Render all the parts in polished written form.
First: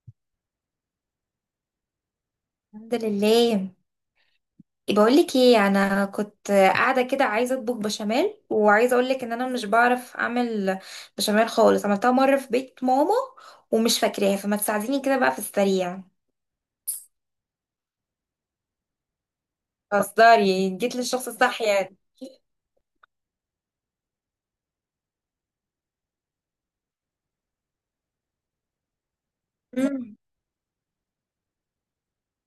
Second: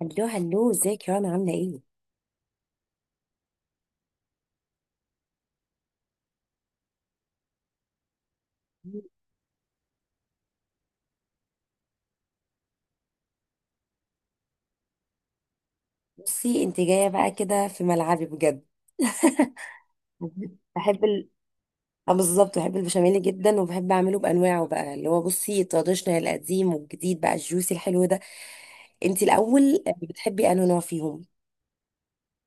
هلو هلو، ازيك يا رنا؟ عاملة ايه؟ الحمد لله. بقول لك ايه، انا كنت قاعده كده عايزه اطبخ بشاميل، وعايزه اقول لك ان انا مش بعرف اعمل بشاميل خالص. عملتها مره في بيت ماما ومش فاكراها، فما تساعديني كده بقى في السريع. بصي انت جاية بقى كده في ملعبي بجد. اصدري جيت بحب للشخص الصح يعني. اه، بالظبط، بحب البشاميل جدا وبحب اعمله بانواعه بقى، اللي هو بصي التراديشنال القديم والجديد، بقى الجوسي الحلو ده. انت الاول مم. بتحبي انه نوع فيهم؟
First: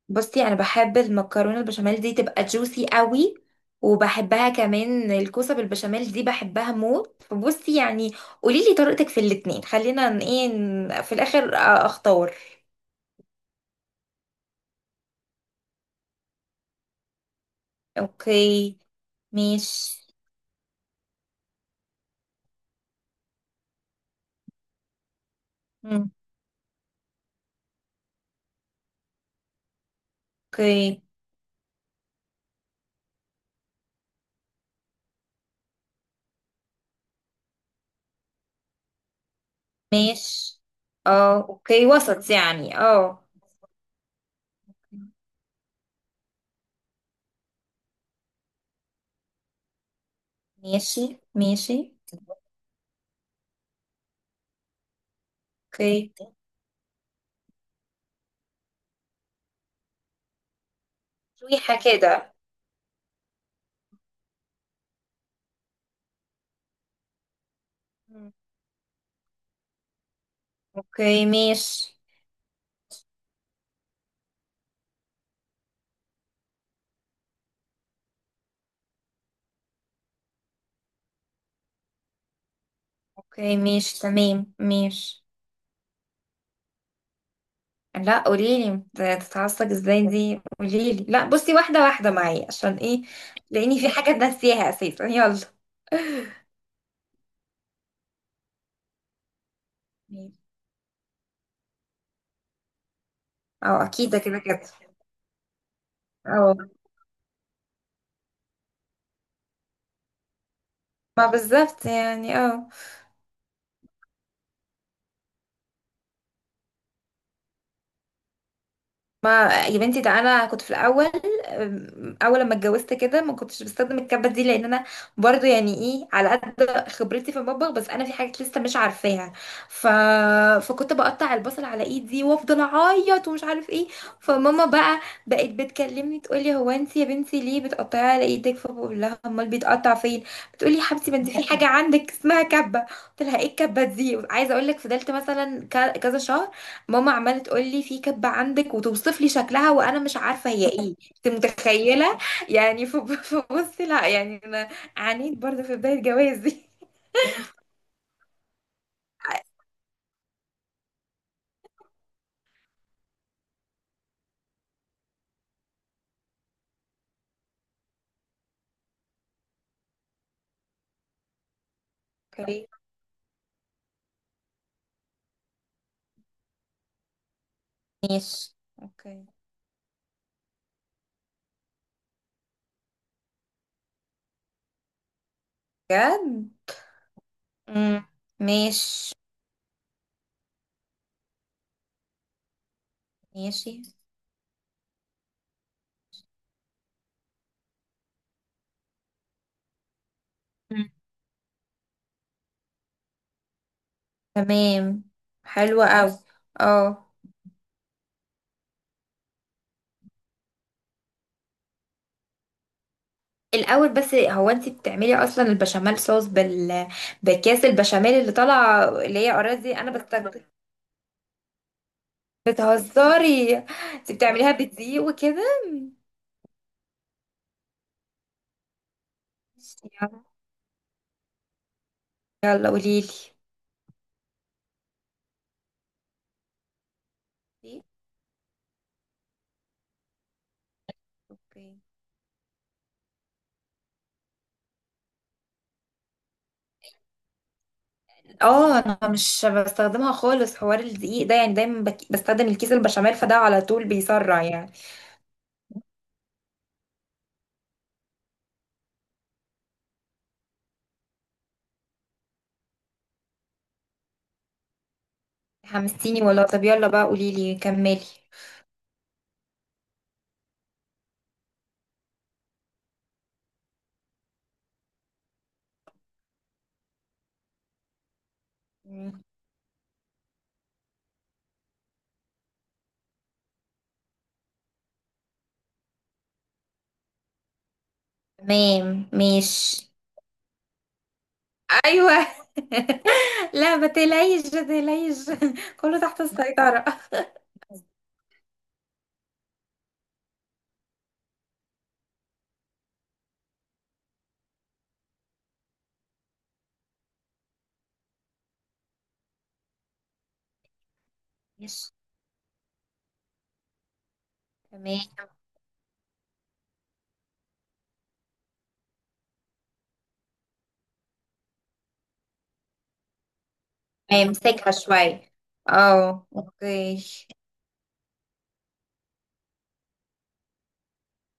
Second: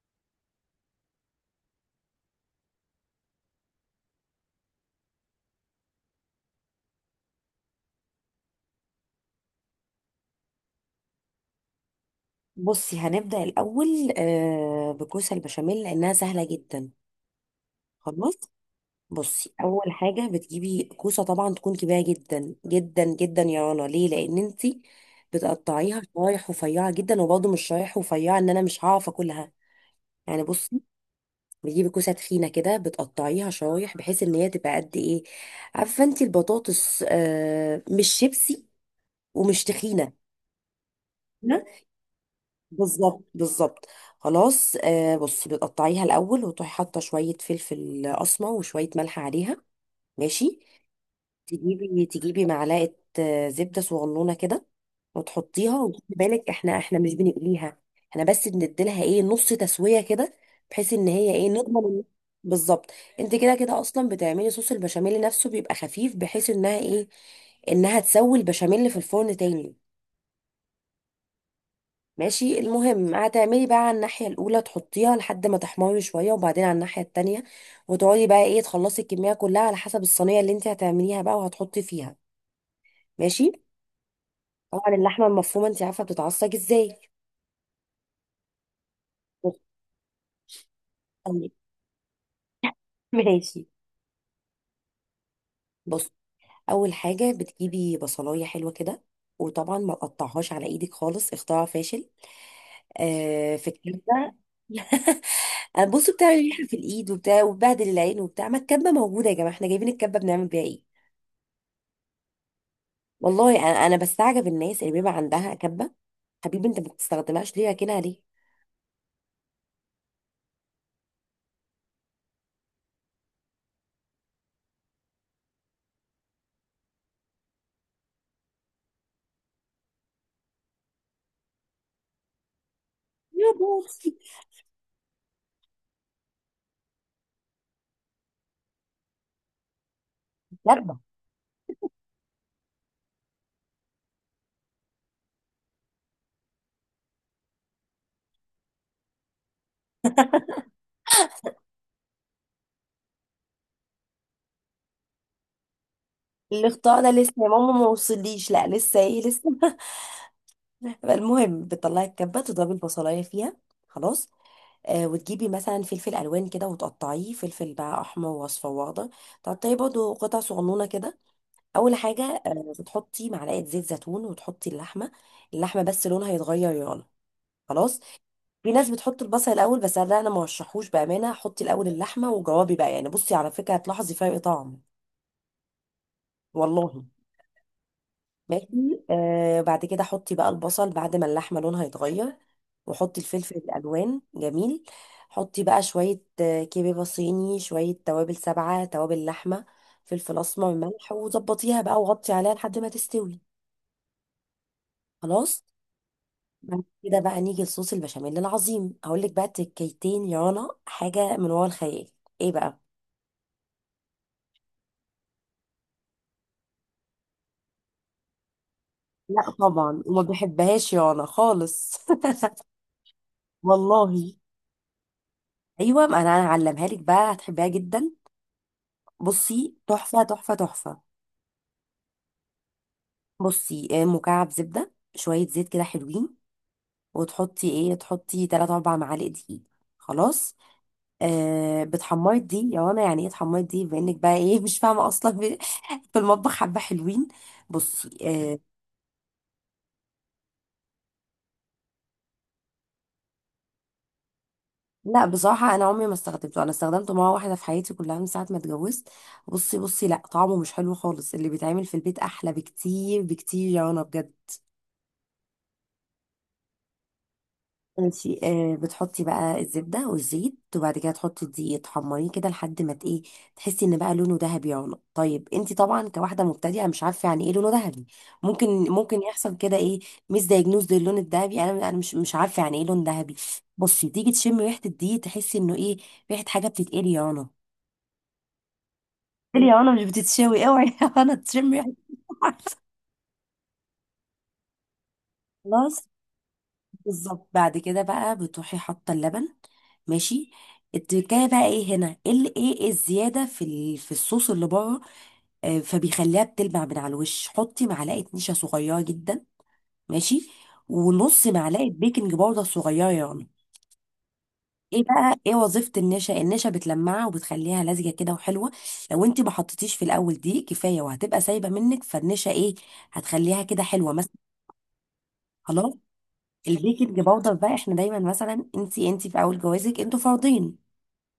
بصي، انا بحب المكرونه البشاميل دي تبقى جوسي قوي، وبحبها كمان الكوسه بالبشاميل دي بحبها موت، فبصي يعني قولي لي طريقتك في الاتنين، خلينا في الاخر اختار. بصي هنبدأ الاول بكوسة البشاميل لانها سهلة جدا. خلاص، اوكي بصي اول ماشي. حاجه بتجيبي كوسه، طبعا تكون كبيره جدا جدا جدا يا رنا. ليه؟ لان انت بتقطعيها مم. شرايح رفيعه جدا، وبرضه مش شرايح رفيعه ان انا مش هعرف اكلها. يعني بصي، اوكي بتجيبي كوسه تخينه كده، بتقطعيها شرايح بحيث ان هي تبقى قد ايه؟ عارفه انت البطاطس؟ آه، مش شيبسي ومش تخينه. ماشي. اه لا؟ اوكي وسط يعني بالظبط بالظبط. خلاص، آه بصي بتقطعيها الاول وتروحي حاطه شويه فلفل اسمر وشويه ملح عليها. ماشي، ماشي ماشي. تجيبي معلقة زبدة صغنونة كده وتحطيها، وخدي اوكي. بالك، احنا مش بنقليها، احنا بس بنديلها ايه، نص تسوية كده، بحيث ان هي ايه، ريحة نضمن كده. بالظبط. انت كده كده اصلا بتعملي صوص البشاميل نفسه بيبقى خفيف، بحيث انها ايه، انها مم. تسوي البشاميل في الفرن تاني. اوكي ماشي. ماشي، المهم هتعملي بقى على الناحية الأولى، تحطيها لحد ما تحمر شوية وبعدين على الناحية التانية، وتقعدي بقى ايه تخلصي الكمية كلها على حسب الصينية اللي انت هتعمليها بقى وهتحطي فيها. ماشي، اوكي ماشي تمام طبعا ماشي. اللحمه المفرومه انت عارفه بتتعصج ازاي؟ لا، قوليلي تتعصب ازاي دي، قوليلي، لا بتستني. بصي واحدة واحدة معايا عشان ايه. ماشي، لاني في حاجة ناسيها اساسا، يلا. بص، اول حاجه بتجيبي بصلايه حلوه كده، وطبعا ما مم. تقطعهاش على ايدك خالص، اختراع فاشل. آه، في اه اكيد ده الكبه. كده كده. بصوا، بتعمل اه، ريحه في الايد وبتاع، وبهدل العين وبتاع، ما الكبه موجوده يا جماعه، احنا جايبين الكبه بنعمل بيها ايه؟ ما بالظبط يعني والله انا بستعجب الناس اللي بيبقى عندها كبه، حبيبي انت ما بتستخدمهاش ليه؟ راكنها ليه؟ ما يا بنتي، ده انا كنت في الاول. اول لما اتجوزت كده ما كنتش بستخدم الكبه دي لان انا برضو يعني ايه على قد خبرتي في المطبخ، بس انا في حاجات لسه مش عارفاها. ف... فكنت بقطع البصل على ايدي وافضل اعيط ومش يا عارف بابا. ايه. فماما بقى بقت بتكلمني تقولي، هو انت يا بنتي ليه بتقطعي على ايدك؟ فبقول لها امال بيتقطع فين؟ بتقولي يا كبه. حبيبتي ما انت في حاجه عندك اسمها كبه. قلت لها ايه الكبه دي؟ عايزه اقول لك فضلت مثلا كذا شهر ماما عماله تقول لي في كبه عندك وتوصف لي شكلها وانا مش عارفه هي ايه. انت متخيله؟ يعني فبص، لا يعني انا عانيت برضه في بدايه جوازي. الاختراع ده لسه يا ماما ما وصليش، لا لسه ايه لسه. المهم، بتطلعي الكبه تضربي البصلايه فيها، خلاص. آه، وتجيبي مثلا فلفل الوان كده وتقطعيه، فلفل بقى احمر واصفر واخضر، تقطعيه برضه قطع صغنونه كده. اول حاجه اوكي آه، بتحطي معلقه زيت زيتون وتحطي اللحمه، اللحمه بس لونها يتغير، يلا خلاص. ماشي. في ناس بتحط اوكي. البصل الاول، بس لا انا ما رشحوش بامانه، حطي الاول اللحمه وجوابي بقى، يعني بصي على فكره هتلاحظي فرق طعم، بجد. والله. مم. ماشي، ماشي آه بعد كده حطي بقى البصل بعد ما اللحمة لونها يتغير، وحطي الفلفل ماشي. الألوان، جميل. حطي بقى شوية كبيبة صيني، شوية توابل، سبعة توابل لحمة، فلفل أسمر، مم. ملح، وظبطيها بقى وغطي عليها لحد ما تستوي، تمام. خلاص. حلوة قوي. بعد اه كده بقى نيجي لصوص البشاميل العظيم، أقول لك بقى تكيتين يا رنا حاجة من ورا الخيال. إيه بقى؟ الاول بس، هو انت بتعملي اصلا البشاميل صوص بكاس البشاميل اللي طالعه اللي هي لا اراضي انا طبعا وما بستخدم؟ بحبهاش يا رنا خالص. بتهزري؟ انت والله. بتعمليها بدقيق وكده؟ ايوه ما انا هعلمها لك بقى، هتحبيها جدا، بصي تحفة يلا تحفة تحفة. يلا قوليلي. بصي مكعب زبدة، شوية زيت كده، حلوين، وتحطي دقيق؟ ايه، تحطي 3 4 معالق دقيق. خلاص، اوكي. آه بتحمري دي يا رنا، يعني ايه تحمري دي، بما انك بقى ايه مش فاهمة اصلا في في المطبخ، حبة حلوين. بصي آه، اه انا مش بستخدمها خالص حوار الدقيق ده يعني، دايما بستخدم الكيس البشاميل، فده على طول بيسرع يعني. لا بصراحة انا عمري ما استخدمته، انا استخدمته مرة واحدة في حياتي كلها من ساعة ما اتجوزت. بصي بصي، لا طعمه مش حلو خالص، اللي بيتعمل في البيت احلى بكتير بكتير يا رنا بجد. حمستيني والله، طب يلا بقى قوليلي، كملي. ماشي، آه بتحطي بقى الزبدة والزيت وبعد كده تحطي الدقيق، تحمريه كده لحد ما ايه، تحسي ان بقى لونه ذهبي. يعلى طيب انت طبعا كواحدة مبتدئة مش عارفة يعني ايه لونه ذهبي، ممكن ممكن مم. يحصل كده ايه، مش دايجنوز للون الذهبي، انا مش عارفة يعني ايه لون ذهبي. بصي، تيجي تشمي ريحة الدقيق تحسي انه ايه، ريحة حاجة بتتقلي يا رنا، تمام بتتقلي يا ماشي. رنا مش بتتشوي، اوعي يا رنا تشمي ريحة. ايوه. لا ما تقلقيش ما تقلقيش. كله خلاص، تحت السيطرة. بالظبط. بعد كده بقى بتروحي حاطه اللبن، ماشي. التكايه بقى ايه هنا، ايه إيه الزياده في الصوص اللي بره، فبيخليها بتلمع من على الوش. حطي معلقه نشا صغيره جدا، ماشي، ونص معلقه ماشي بيكنج باودر صغيره يعني. تمام. ايه بقى ايه وظيفه النشا، النشا بتلمعها وبتخليها لزجه كده وحلوه، لو انت ما حطيتيش في الاول دي كفايه وهتبقى سايبه منك، فالنشا ايه، هتخليها كده حلوه تمام، مثلا. امسكها شوية. خلاص. اه اوكي. البيكنج باودر بقى، احنا دايما مثلا انتي في اول جوازك انتوا فردين،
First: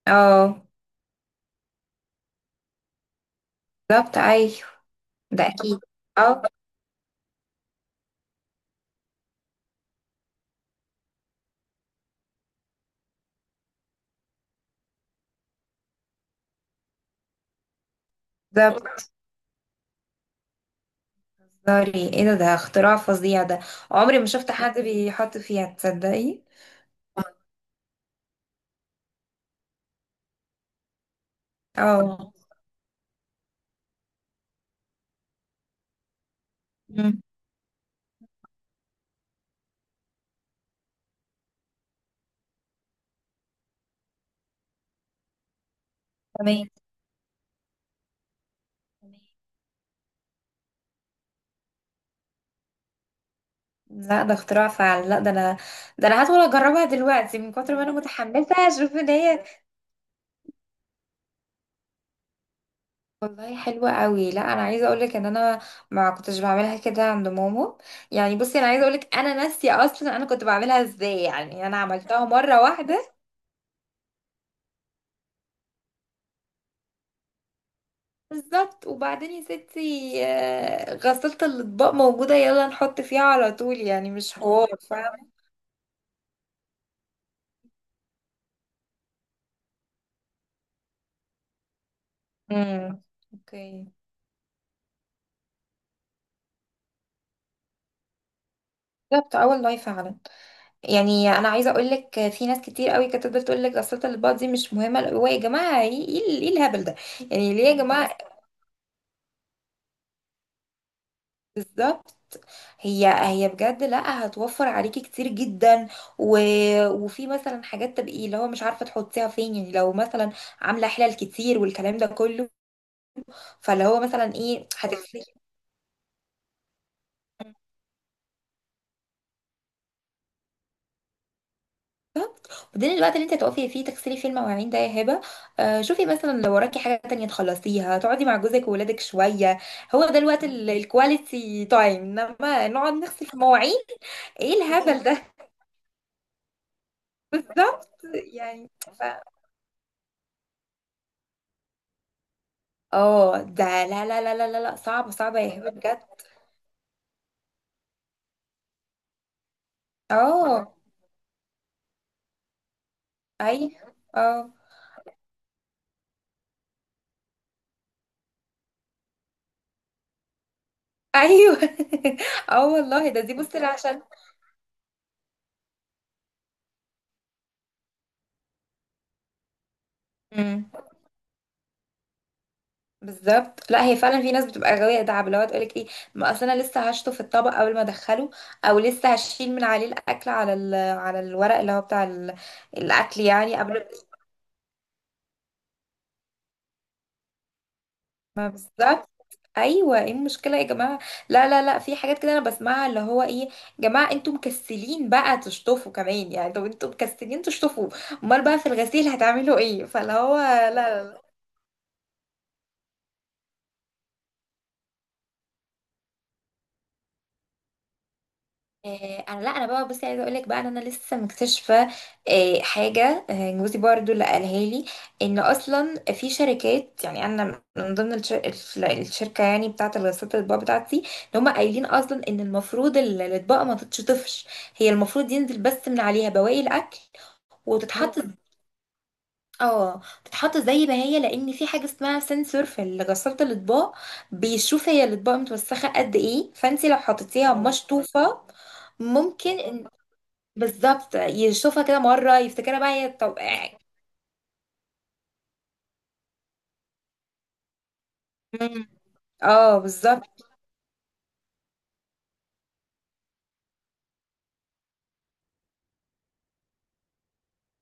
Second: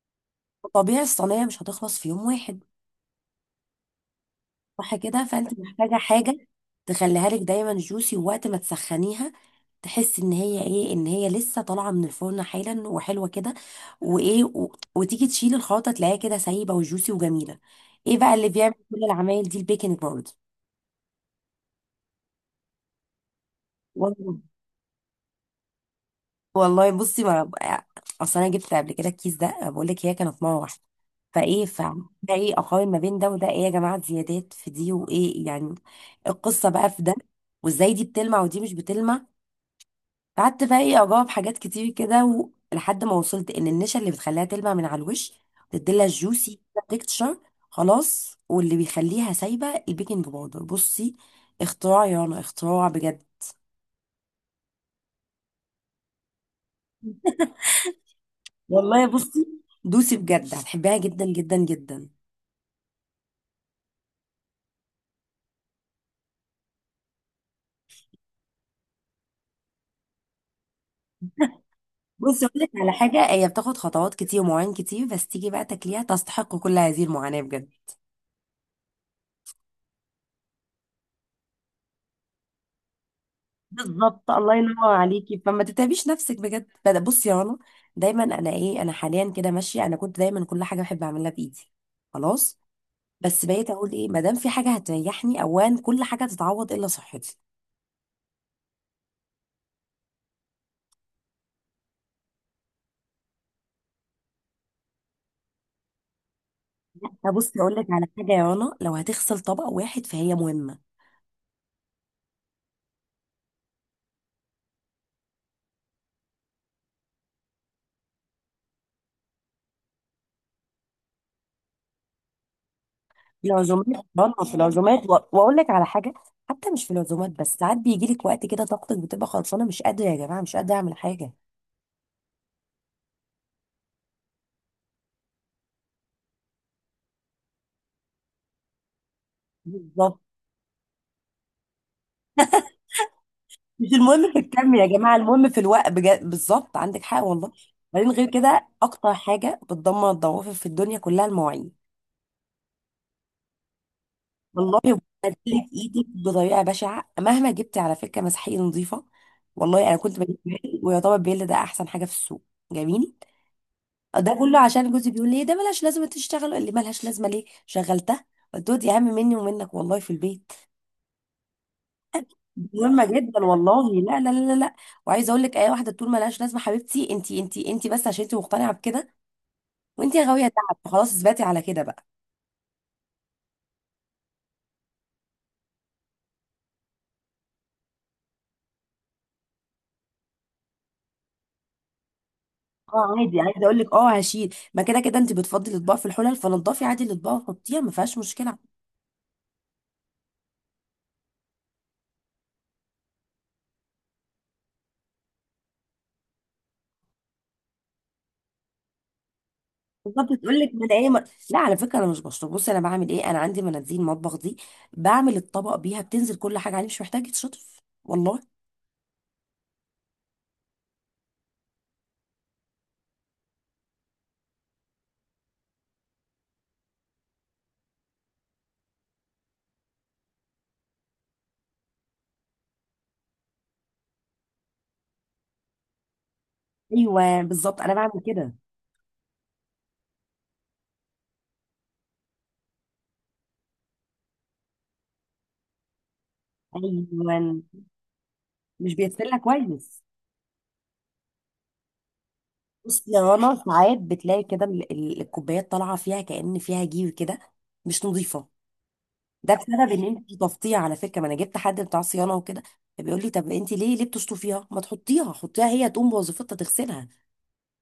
اه طبيعي الصينيه مش هتخلص في يوم واحد، بالظبط ايوه. صح كده؟ ده فانت اكيد. محتاجه اه. حاجه تخليها لك دايما جوسي، ووقت ما تسخنيها تحس ان هي ايه، ان هي لسه طالعه من الفرن حالا وحلوه كده، وتيجي تشيل الخلطه تلاقيها كده سايبه وجوسي وجميله. ايه بقى اللي بيعمل كل بالظبط. العمايل دي؟ البيكنج سوري، ايه ده؟ ده اختراع فظيع ده. عمري ما باودر. شفت حد بيحط فيها، تصدقي؟ والله بصي ما أنا- اصل انا جبت قبل كده الكيس ده، بقول لك هي كانت مره واحده، فايه ف اه. ده ايه، اقارن ما بين ده وده، ايه يا جماعه، زيادات في دي وايه يعني. القصه بقى في ده، مم. وازاي دي بتلمع ودي مش بتلمع. قعدت بقى ايه اجاوب حاجات كتير كده لحد ما وصلت ان النشا اللي بتخليها تلمع من على الوش، تديلها الجوسي، تمام. تكتشر. خلاص، واللي بيخليها سايبه البيكنج باودر. بصي اختراع يا رنا، اختراع بجد. لا ده اختراع فعلا، لا ده انا، ده انا هدخل اجربها دلوقتي من كتر ما انا متحمسه. اشوف والله ان هي، بصي، دوسي بجد هتحبيها جدا جدا جدا. والله حلوه قوي. لا انا عايزه اقول لك ان انا ما كنتش بعملها كده عند ماما، يعني بصي انا عايزه اقول لك انا ناسيه اصلا انا كنت بعملها ازاي، يعني انا عملتها بص مره اقول لك على واحده. حاجه، هي بتاخد خطوات كتير ومواعين كتير بس تيجي بقى تاكليها تستحق كل هذه المعاناه بجد. بالظبط. وبعدين يا ستي، غسالة الأطباق موجودة، يلا نحط فيها على طول يعني، بالظبط، مش الله حوار ينور فاهمة. عليكي، فما تتعبيش نفسك بجد. بصي يا رنا، دايما انا ايه، انا حاليا كده ماشيه، انا كنت دايما كل حاجه بحب اعملها بايدي، خلاص. امم. بس بقيت اوكي. اقول ايه، ما دام في حاجه هتريحني اوان، كل حاجه تتعوض الا صحتي. بالظبط، اول لايف فعلا. يعني انا عايزه اقول لك في ناس كتير قوي كانت تفضل تقول لك غسالة الاطباق دي مش مهمه، هو يا جماعه ايه إيه الهبل ده؟ يعني فبصي ليه اقول يا لك على جماعه؟ حاجه يا رنا، لو هتغسل طبق واحد فهي مهمه. بالظبط. هي بجد لا هتوفر عليكي كتير جدا. و... وفي مثلا حاجات تبقي اللي هو مش عارفه تحطيها فين، يعني لو مثلا عامله حلل كتير والكلام ده كله، فاللي هو العزومات، بره مثلا في ايه، العزومات واقول لك على حاجه، حتى مش في العزومات بس، ساعات بيجي لك وقت كده طاقتك بتبقى خلصانه مش قادره، يا جماعه مش قادره اعمل حاجه. خدين الوقت اللي انت هتقفي فيه تغسلي فيه المواعين ده يا هبه. شوفي مثلا لو وراكي حاجه تانية تخلصيها تقعدي مع جوزك وولادك شويه، هو ده بالظبط، الوقت الكواليتي تايم، انما نقعد نغسل في مواعين؟ مش المهم في ايه الكم يا الهبل جماعه، ده. المهم في الوقت بجد، بالظبط عندك حق والله. بالظبط بعدين غير كده، يعني. ف... اكتر حاجه بتدمر الضوافر في الدنيا كلها المواعين، اه ده لا لا لا لا لا لا، والله صعب صعب بتبهدلك يا هبه بجد. ايدك بطريقه بشعه، مهما جبتي على فكره مسحيق نظيفه. والله انا كنت بجيب اه. بيل، ويعتبر بيل ده احسن حاجه في السوق، جميل. اي. ده اه. كله عشان جوزي بيقول لي إيه؟ ده ملهاش لازمه تشتغل، قال لي ملهاش لازمه، ليه شغلتها؟ قلت له دي اهم مني ومنك والله في البيت، ايوه. اه دي مهمه والله. ده دي جدا بصي والله، عشان لا لا لا لا لا. وعايزه اقول لك، اي واحده تقول ملهاش لازمه، حبيبتي انت بس عشان انت مقتنعه بكده، وانت يا غاويه تعب خلاص اثبتي على كده بقى. بالظبط. لا هي فعلا في ناس بتبقى غاوية دعب، اللي هو تقولك ايه، ما اصل انا لسه هشطه في الطبق اول ما ادخله، او لسه هشيل من عليه الاكل على على الورق اللي هو بتاع اه الاكل عادي، يعني، عايزه اقول قبل. لك، اه هشيل، ما كده كده انت بتفضي الاطباق في الحلل، فنضفي عادي الاطباق وحطيها ما فيهاش ما مشكله. بالظبط ايوه. ايه المشكله يا جماعه؟ لا لا لا، في حاجات كده انا بسمعها اللي هو ايه، يا جماعه انتوا مكسلين بقى تشطفوا كمان يعني؟ طب انتوا مكسلين تشطفوا، امال بقى في الغسيل هتعملوا ايه؟ فاللي بالظبط، هو تقول لك من ايه لا، لا، على فكره انا مش بشطب، بصي انا بعمل ايه، انا عندي مناديل مطبخ دي، بعمل الطبق بيها، بتنزل كل حاجه عليه، مش محتاجه تشطف والله. انا لا انا بقى بصي عايزه اقول لك بقى ان انا لسه مكتشفه حاجه، جوزي برضو اللي قالها لي ان اصلا في شركات، يعني انا من ضمن الشركه يعني بتاعه الغسالات الاطباق بتاعتي، ان هم قايلين اصلا ان المفروض الاطباق ما تتشطفش، هي المفروض ينزل بس من عليها بواقي الاكل ايوه بالظبط انا وتتحط. بعمل مم. مم. كده. اه تتحط زي ما هي، لان في حاجه اسمها سنسور في غساله الاطباق بيشوف هي الاطباق متوسخه قد ايه، فانت لو حطيتيها ايوه مشطوفه مش بيغسلها ممكن. كويس. بالظبط يشوفها كده مرة يفتكرها بقى بصي هي يا طب. رنا، ساعات بتلاقي كده الكوبايات طالعه فيها كأن فيها جير كده، مش نظيفه. مم. ده اه بسبب ان انت بالظبط. تفطيها على فكره، ما انا جبت حد بتاع صيانه وكده، بيقول لي طب انت ليه بتشطفيها، ما تحطيها، حطيها هي تقوم بوظيفتها تغسلها.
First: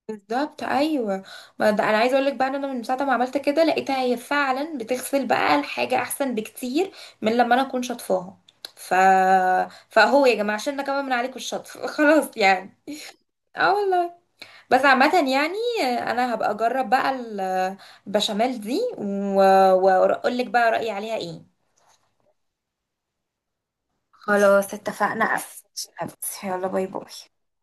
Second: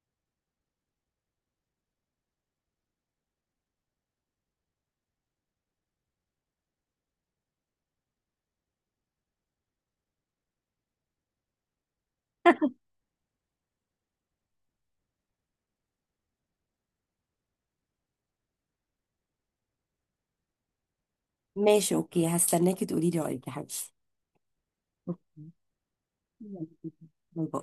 بالظبط ايوه. ما ده انا عايزه اقول لك بقى ان انا من ساعه ما عملت كده لقيتها هي فعلا بتغسل بقى الحاجه احسن بكتير من لما انا اكون شاطفاها. ف فهو يا جماعه عشان كمان من عليكم الشطف. خلاص يعني. اه والله. بس عامة يعني انا هبقى اجرب بقى البشاميل دي واقول لك بقى رأيي عليها ايه. ماشي، اوكي هستناكي تقولي لي رايك يا حبيبتي. خلاص اتفقنا، أوكي. قفل. يلا باي باي. باي باي.